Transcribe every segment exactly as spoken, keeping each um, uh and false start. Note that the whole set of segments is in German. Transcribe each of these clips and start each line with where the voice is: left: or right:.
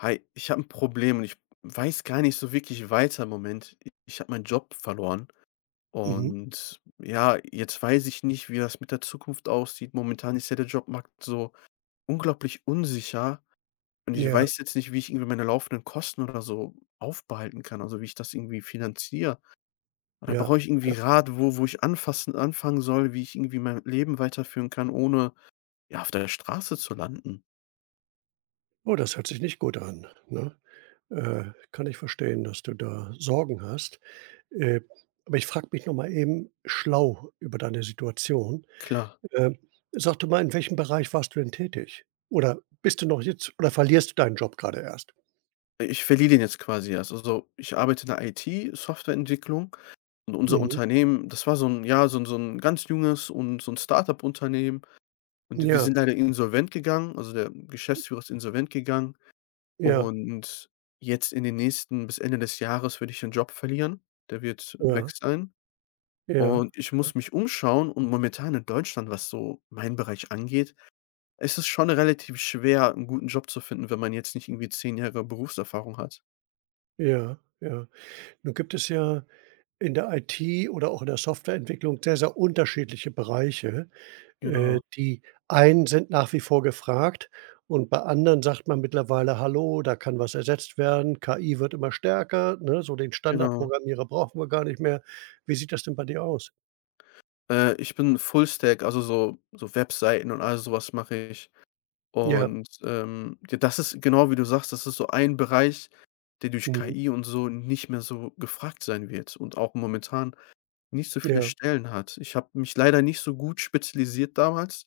left: Hi, ich habe ein Problem und ich weiß gar nicht so wirklich weiter im Moment. ich habe meinen Job verloren
right: Mhm.
left: und ja, jetzt weiß ich nicht, wie das mit der Zukunft aussieht. Momentan ist ja der Jobmarkt so unglaublich unsicher und ich
right: Ja,
left: weiß jetzt nicht, wie ich irgendwie meine laufenden Kosten oder so aufbehalten kann, also, wie ich das irgendwie finanziere. Und dann
right: ja,
left: brauche ich
right: ja.
left: irgendwie Rat, wo wo ich anfassen anfangen soll, wie ich irgendwie mein Leben weiterführen kann, ohne, ja, auf der Straße zu landen.
right: Oh, das hört sich nicht gut an, ne? Äh, Kann ich verstehen, dass du da Sorgen hast. Äh, aber ich frage mich noch mal eben schlau über deine Situation.
left: Klar.
right: Ähm, Sag du mal, in welchem Bereich warst du denn tätig? Oder bist du noch jetzt oder verlierst du deinen Job gerade erst?
left: Ich verliere den jetzt quasi erst. Also, ich arbeite in der I T-Softwareentwicklung und unser
right: Mhm.
left: Unternehmen, das war so ein ja, so ein so ein ganz junges und so ein startup unternehmen und wir
right: Ja,
left: sind leider insolvent gegangen. Also, der Geschäftsführer ist insolvent gegangen
right: ja,
left: und jetzt in den nächsten bis Ende des Jahres werde ich den Job verlieren. Der wird weg
right: ja,
left: sein
right: ja,
left: und ich muss mich umschauen und momentan in Deutschland, was so meinen Bereich angeht, ist es schon relativ schwer, einen guten Job zu finden, wenn man jetzt nicht irgendwie zehn Jahre Berufserfahrung hat.
right: ja, ja. Nun gibt es ja in der I T oder auch in der Softwareentwicklung sehr, sehr unterschiedliche Bereiche. Äh,
left: Genau,
right: die einen sind nach wie vor gefragt und bei anderen sagt man mittlerweile: „Hallo, da kann was ersetzt werden. K I wird immer stärker, ne? So den
left: genau.
right: Standardprogrammierer brauchen wir gar nicht mehr." Wie sieht das denn bei dir aus?
left: Äh, ich bin Fullstack, also so so Webseiten und all sowas mache ich.
right: Ja,
left: Und, ähm, ja, das ist genau wie du sagst, das ist so ein Bereich, der durch
right: mhm,
left: K I und so nicht mehr so gefragt sein wird und auch momentan nicht so viele
right: ja,
left: Stellen hat. Ich habe mich leider nicht so gut spezialisiert damals.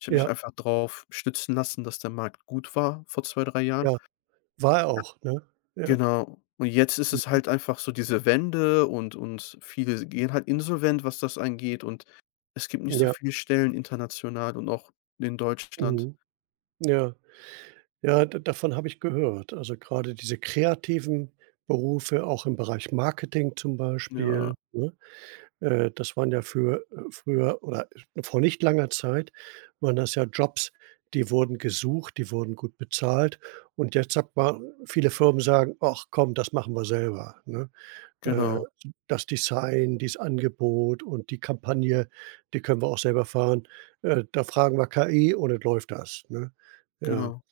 left: Ich habe mich
right: ja,
left: einfach drauf stützen lassen, dass der Markt gut war vor zwei drei Jahren.
right: ja, war er auch, ne? Ja,
left: Genau. Und jetzt ist es
right: mhm,
left: halt einfach so diese Wende und und viele gehen halt insolvent, was das angeht und es gibt nicht so
right: ja,
left: viele Stellen international und auch in Deutschland.
right: mhm, ja. Ja, da davon habe ich gehört. Also, gerade diese kreativen Berufe, auch im Bereich Marketing zum
left: Ja,
right: Beispiel, ne? Äh, das waren ja für äh, früher oder vor nicht langer Zeit waren das ja Jobs, die wurden gesucht, die wurden gut bezahlt. Und jetzt sagt man, viele Firmen sagen: „Ach komm, das machen wir selber", ne? Äh,
left: genau,
right: Das Design, dies Angebot und die Kampagne, die können wir auch selber fahren. Äh, da fragen wir K I und dann läuft das, ne? Ja.
left: genau.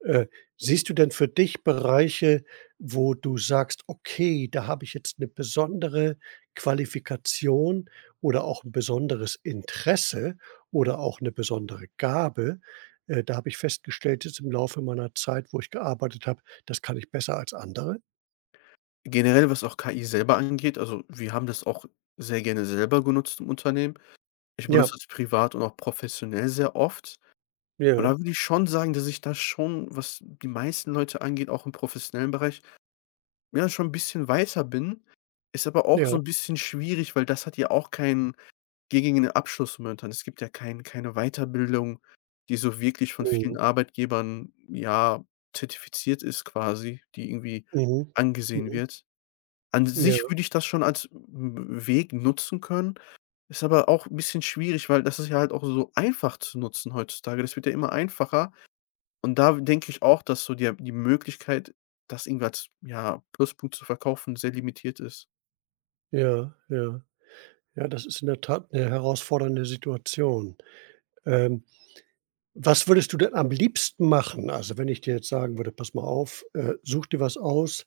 right: Äh, Siehst du denn für dich Bereiche, wo du sagst: „Okay, da habe ich jetzt eine besondere Qualifikation oder auch ein besonderes Interesse oder auch eine besondere Gabe?" Äh, da habe ich festgestellt jetzt im Laufe meiner Zeit, wo ich gearbeitet habe, das kann ich besser als andere.
left: Generell, was auch K I selber angeht, also, wir haben das auch sehr gerne selber genutzt im Unternehmen. Ich
right: Ja,
left: benutze es privat und auch professionell sehr oft. Und
right: ja,
left: da würde ich schon sagen, dass ich da schon, was die meisten Leute angeht, auch im professionellen Bereich ja, schon ein bisschen weiter bin, ist aber auch so
right: ja.
left: ein bisschen schwierig, weil das hat ja auch keinen gängigen Abschluss momentan. Es gibt ja kein keine Weiterbildung, die so wirklich von
right: Mhm,
left: vielen Arbeitgebern, ja, zertifiziert ist quasi, die irgendwie
right: mhm,
left: angesehen
right: mhm.
left: wird. An
right: Ja,
left: sich würde ich das schon als W Weg nutzen können, ist aber auch ein bisschen schwierig, weil das ist ja halt auch so einfach zu nutzen heutzutage. Das wird ja immer einfacher. Und da denke ich auch, dass so die die Möglichkeit, das irgendwie als, ja, Pluspunkt zu verkaufen, sehr limitiert ist.
right: ja, ja. Ja, das ist in der Tat eine herausfordernde Situation. Ähm Was würdest du denn am liebsten machen? Also, wenn ich dir jetzt sagen würde: „Pass mal auf, äh, such dir was aus.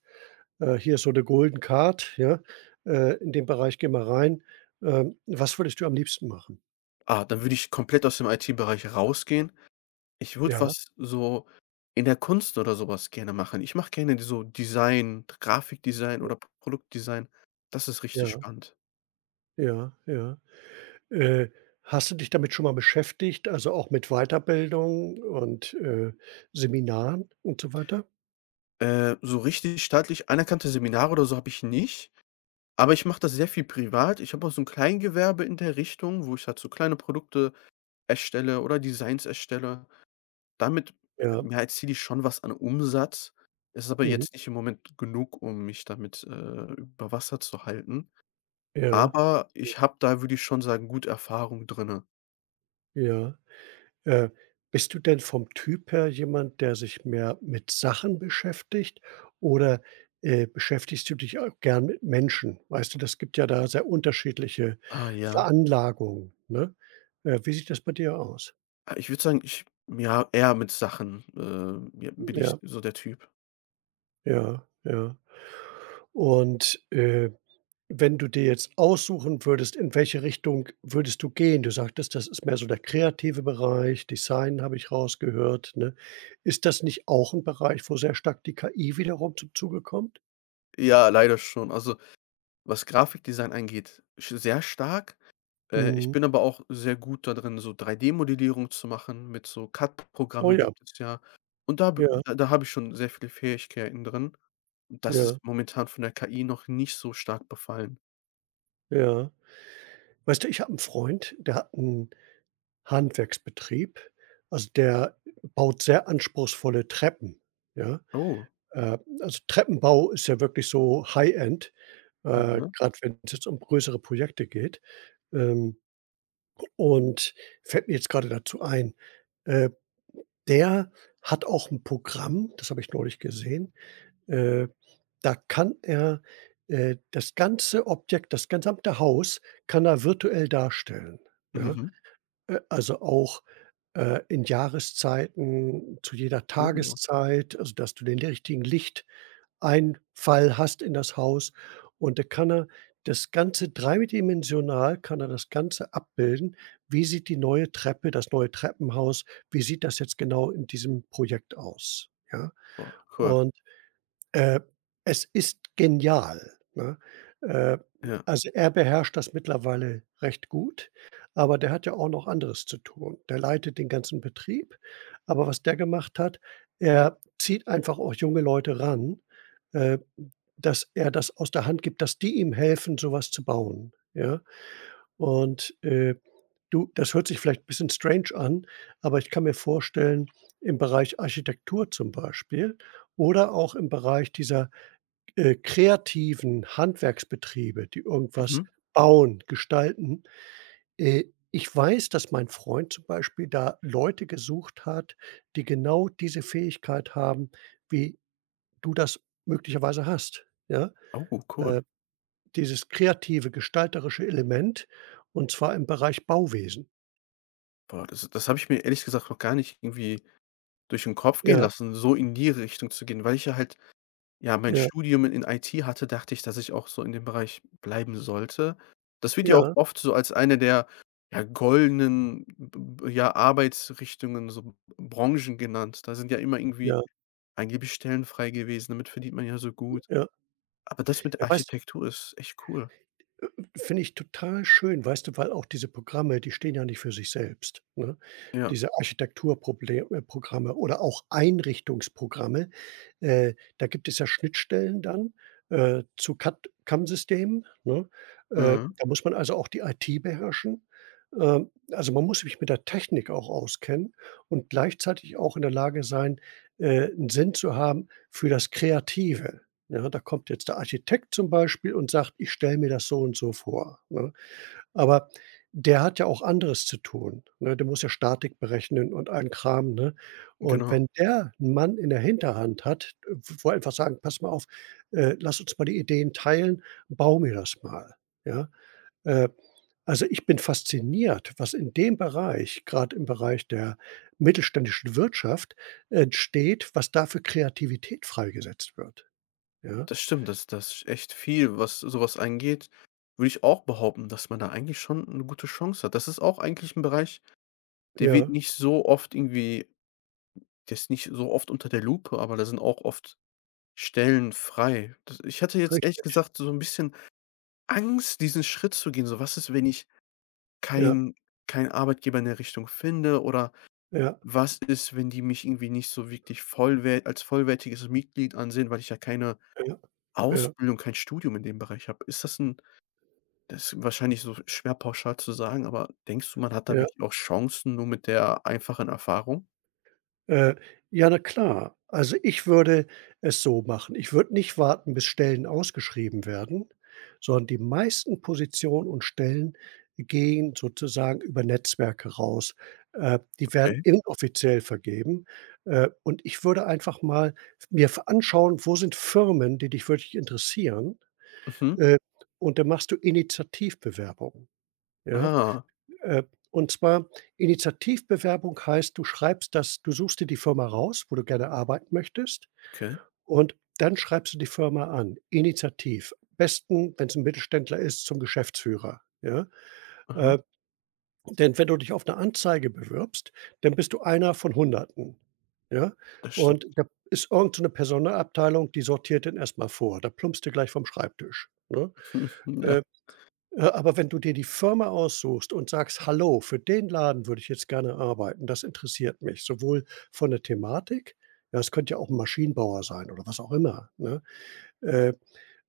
right: Äh, hier ist so 'ne Golden Card, ja? Äh, in den Bereich geh mal rein." Ähm, was würdest du am liebsten machen?
left: Ah, dann würde ich komplett aus dem I T-Bereich rausgehen. Ich würde
right: Ja,
left: was so in der Kunst oder sowas gerne machen. Ich mache gerne so Design, Grafikdesign oder Produktdesign. Das ist richtig
right: ja,
left: spannend.
right: ja, ja. Äh, Hast du dich damit schon mal beschäftigt, also auch mit Weiterbildung und, äh, Seminaren und so weiter?
left: Äh, so richtig staatlich anerkannte Seminare oder so habe ich nicht, aber ich mache das sehr viel privat. Ich habe auch so ein Kleingewerbe in der Richtung, wo ich halt so kleine Produkte erstelle oder Designs erstelle. Damit,
right: Ja,
left: äh, ja, erziele ich schon was an Umsatz. Es ist aber
right: mhm,
left: jetzt nicht im Moment genug, um mich damit, äh, über Wasser zu halten.
right: ja, ja,
left: Aber ich habe da, würde ich schon sagen, gut Erfahrung drinne.
right: ja. Äh, Bist du denn vom Typ her jemand, der sich mehr mit Sachen beschäftigt oder, äh, beschäftigst du dich auch gern mit Menschen? Weißt du, das gibt ja da sehr unterschiedliche
left: Ah, ja.
right: Veranlagungen, ne? Äh, wie sieht das bei dir aus?
left: Ah, ich würde sagen, ich ja, eher mit Sachen, äh, ja, bin ich
right: Ja,
left: so der Typ.
right: ja, ja. Und, äh Wenn du dir jetzt aussuchen würdest, in welche Richtung würdest du gehen? Du sagtest, das ist mehr so der kreative Bereich, Design habe ich rausgehört, ne? Ist das nicht auch ein Bereich, wo sehr stark die K I wiederum zum Zuge kommt?
left: Ja, leider schon. Also, was Grafikdesign angeht, sch sehr stark. Äh, ich
right: Mhm.
left: bin aber auch sehr gut da drin, so drei D-Modellierung zu machen. Mit so
right: Oh
left: C A D-Programme
right: ja,
left: gibt es ja. Und da b
right: ja,
left: da da habe ich schon sehr viele Fähigkeiten drin. Das ist
right: ja,
left: momentan von der K I noch nicht so stark befallen.
right: ja. Weißt du, ich habe 'n Freund, der hat 'n Handwerksbetrieb. Also, der baut sehr anspruchsvolle Treppen, ja?
left: Oh,
right: Äh, also, Treppenbau ist ja wirklich so High-End, äh,
left: mhm,
right: grad wenn's jetzt um größere Projekte geht. Ähm Und fällt mir jetzt gerade dazu ein, äh, der hat auch 'n Programm, das habe ich neulich gesehen, äh, da kann er, äh, das ganze Objekt, das gesamte Haus kann er virtuell darstellen, ne?
left: mhm,
right: Äh, also auch, äh, in Jahreszeiten, zu jeder
left: oh, ja.
right: Tageszeit, also dass du den richtigen Licht Einfall hast in das Haus. Und da kann er das Ganze dreidimensional, kann er das Ganze abbilden. Wie sieht die neue Treppe, das neue Treppenhaus, wie sieht das jetzt genau in diesem Projekt aus, ja?
left: Boah, cool.
right: Und äh, es ist genial, ne? Äh,
left: Ja,
right: also, er beherrscht das mittlerweile recht gut, aber der hat ja auch noch anderes zu tun. Der leitet den ganzen Betrieb, aber was der gemacht hat, er zieht einfach auch junge Leute ran, äh, dass er das aus der Hand gibt, dass die ihm helfen, so was zu bauen, ja? Und, äh, du, das hört sich vielleicht bisschen strange an, aber ich kann mir vorstellen, im Bereich Architektur zum Beispiel oder auch im Bereich dieser äh, kreativen Handwerksbetriebe, die irgendwas
left: mhm.
right: bauen, gestalten. Äh, Ich weiß, dass mein Freund zum Beispiel da Leute gesucht hat, die genau diese Fähigkeit haben, wie du das möglicherweise hast, ja?
left: Oh, cool.
right: Äh, Dieses kreative, gestalterische Element und zwar im Bereich Bauwesen.
left: Boah, das das habe ich mir ehrlich gesagt noch gar nicht irgendwie durch den Kopf gehen
right: Ja,
left: lassen, so in die Richtung zu gehen, weil ich ja halt ja, mein
right: ja,
left: Studium in I T hatte, dachte ich, dass ich auch so in dem Bereich bleiben sollte. Das wird ja auch
right: ja,
left: oft so als eine der, ja, goldenen, b b ja, Arbeitsrichtungen, so Branchen genannt. Da sind ja immer
right: ja,
left: irgendwie angeblich Stellen frei gewesen, damit verdient man ja so gut.
right: ja.
left: Aber das mit
right: Ja,
left: der
right: weißt
left: Architektur ist echt cool.
right: finde ich total schön, weißt du, weil auch diese Programme, die stehen ja nicht für sich selbst, ne?
left: Ja,
right: Diese Architekturproble äh, Programme oder auch Einrichtungsprogramme, äh, da gibt es ja Schnittstellen dann, äh, zu C A D C A M-Systemen, ne? Äh,
left: mhm,
right: da muss man also auch die I T beherrschen. Ähm, also, man muss sich mit der Technik auch auskennen und gleichzeitig auch in der Lage sein, äh, 'n Sinn zu haben für das Kreative. Ja, da kommt jetzt der Architekt zum Beispiel und sagt: „Ich stelle mir das so und so vor", ne? Aber der hat ja auch anderes zu tun, ne? Der muss ja Statik berechnen und allen Kram, ne? Und
left: genau.
right: wenn der 'n Mann in der Hinterhand hat, äh, wo er einfach sagen: „Pass mal auf, äh, lass uns mal die Ideen teilen, bau mir das mal", ja? Äh, also, ich bin fasziniert, was in dem Bereich, gerade im Bereich der mittelständischen Wirtschaft, entsteht, was da für Kreativität freigesetzt wird, ja?
left: Das stimmt, das das ist echt viel, was sowas angeht, würde ich auch behaupten, dass man da eigentlich schon 'ne gute Chance hat. Das ist auch eigentlich 'n Bereich, der wird
right: Ja.
left: nicht so oft irgendwie der ist nicht so oft unter der Lupe, aber da sind auch oft Stellen frei. Das Ich hatte jetzt ehrlich
right: Richtig.
left: gesagt so 'n bisschen Angst, diesen Schritt zu gehen. So: „Was ist, wenn ich
right: Ja,
left: keinen keinen Arbeitgeber in der Richtung finde oder
right: ja,
left: Was ist, wenn die mich irgendwie nicht so wirklich vollwert als vollwertiges Mitglied ansehen, weil ich ja keine
right: ja, ja,
left: Ausbildung, kein Studium in dem Bereich habe? Ist das ein, das ist wahrscheinlich so schwer pauschal zu sagen, aber denkst du, man hat da
right: ja.
left: wirklich auch Chancen nur mit der einfachen Erfahrung?“
right: Äh, ja, na klar. Also, ich würde es so machen. Ich würde nicht warten, bis Stellen ausgeschrieben werden, sondern die meisten Positionen und Stellen gehen sozusagen über Netzwerke raus. Äh, die werden
left: Okay.
right: inoffiziell vergeben. Äh, und ich würde einfach mal mir anschauen, wo sind Firmen, die dich wirklich interessieren,
left: Mhm.
right: äh, und dann machst du Initiativbewerbungen, ja?
left: Ah,
right: Äh, und zwar Initiativbewerbung heißt, du schreibst das du suchst dir die Firma raus, wo du gerne arbeiten möchtest,
left: okay.
right: und dann schreibst du die Firma an, initiativ. Besten, wenn es ein Mittelständler ist, zum Geschäftsführer, ja?
left: Aha,
right: Äh, Denn wenn du dich auf 'ne Anzeige bewirbst, dann bist du einer von Hunderten, ja?
left: das stimmt.
right: Und da ist irgend so 'ne Personalabteilung, die sortiert den erst mal vor. Da plumpst du gleich vom Schreibtisch, ne?
left: Ja,
right: Äh äh, aber wenn du dir die Firma aussuchst und sagst: „Hallo, für den Laden würde ich jetzt gerne arbeiten, das interessiert mich." Sowohl von der Thematik, ja, es könnte ja auch 'n Maschinenbauer sein oder was auch immer, ne? Äh,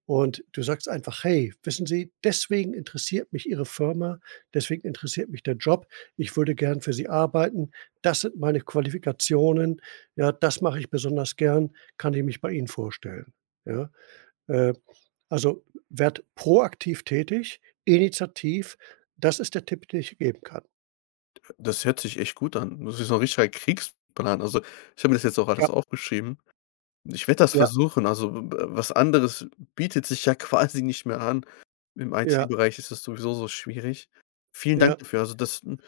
right: und du sagst einfach: „Hey, wissen Sie, deswegen interessiert mich Ihre Firma, deswegen interessiert mich der Job. Ich würde gern für Sie arbeiten. Das sind meine Qualifikationen. Ja, das mache ich besonders gern. Kann ich mich bei Ihnen vorstellen?" Ja? Äh also, werd proaktiv tätig, initiativ, das ist der Tipp, den ich geben kann.
left: das hört sich echt gut an. Das ist so 'n richtiger Kriegsplan. Also, ich habe mir das jetzt auch
right: Ja,
left: alles aufgeschrieben. Ich werde das
right: ja,
left: versuchen, also, w w was anderes bietet sich ja quasi nicht mehr an. Im
right: ja,
left: I T-Bereich ist das sowieso so schwierig. Vielen
right: ja,
left: Dank dafür. Also, das hm,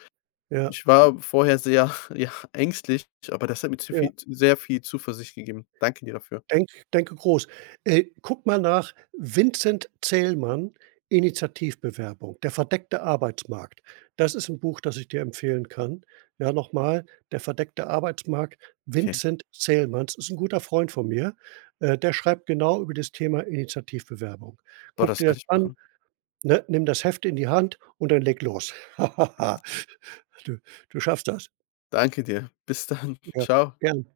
right: ja,
left: ich war vorher sehr, ja, ängstlich, aber das hat mir zu
right: ja.
left: viel sehr viel Zuversicht gegeben. Danke dir dafür.
right: Denk denke groß. Äh, guck mal nach Vincent Zählmann, „Initiativbewerbung. Der verdeckte Arbeitsmarkt." Das ist ein Buch, das ich dir empfehlen kann. Ja, nochmal „Der verdeckte Arbeitsmarkt",
left: Okay,
right: Vincent Zählmann. Das ist ein guter Freund von mir. Äh, der schreibt genau über das Thema Initiativbewerbung.
left: boah,
right: Guck
left: das
right: dir
left: werde
right: das
left: ich
right: an.
left: machen.
right: Ne, nimm das Heft in die Hand und dann leg los. Du du schaffst das.
left: Danke dir. Bis dann.
right: Ja,
left: Ciao.
right: ja.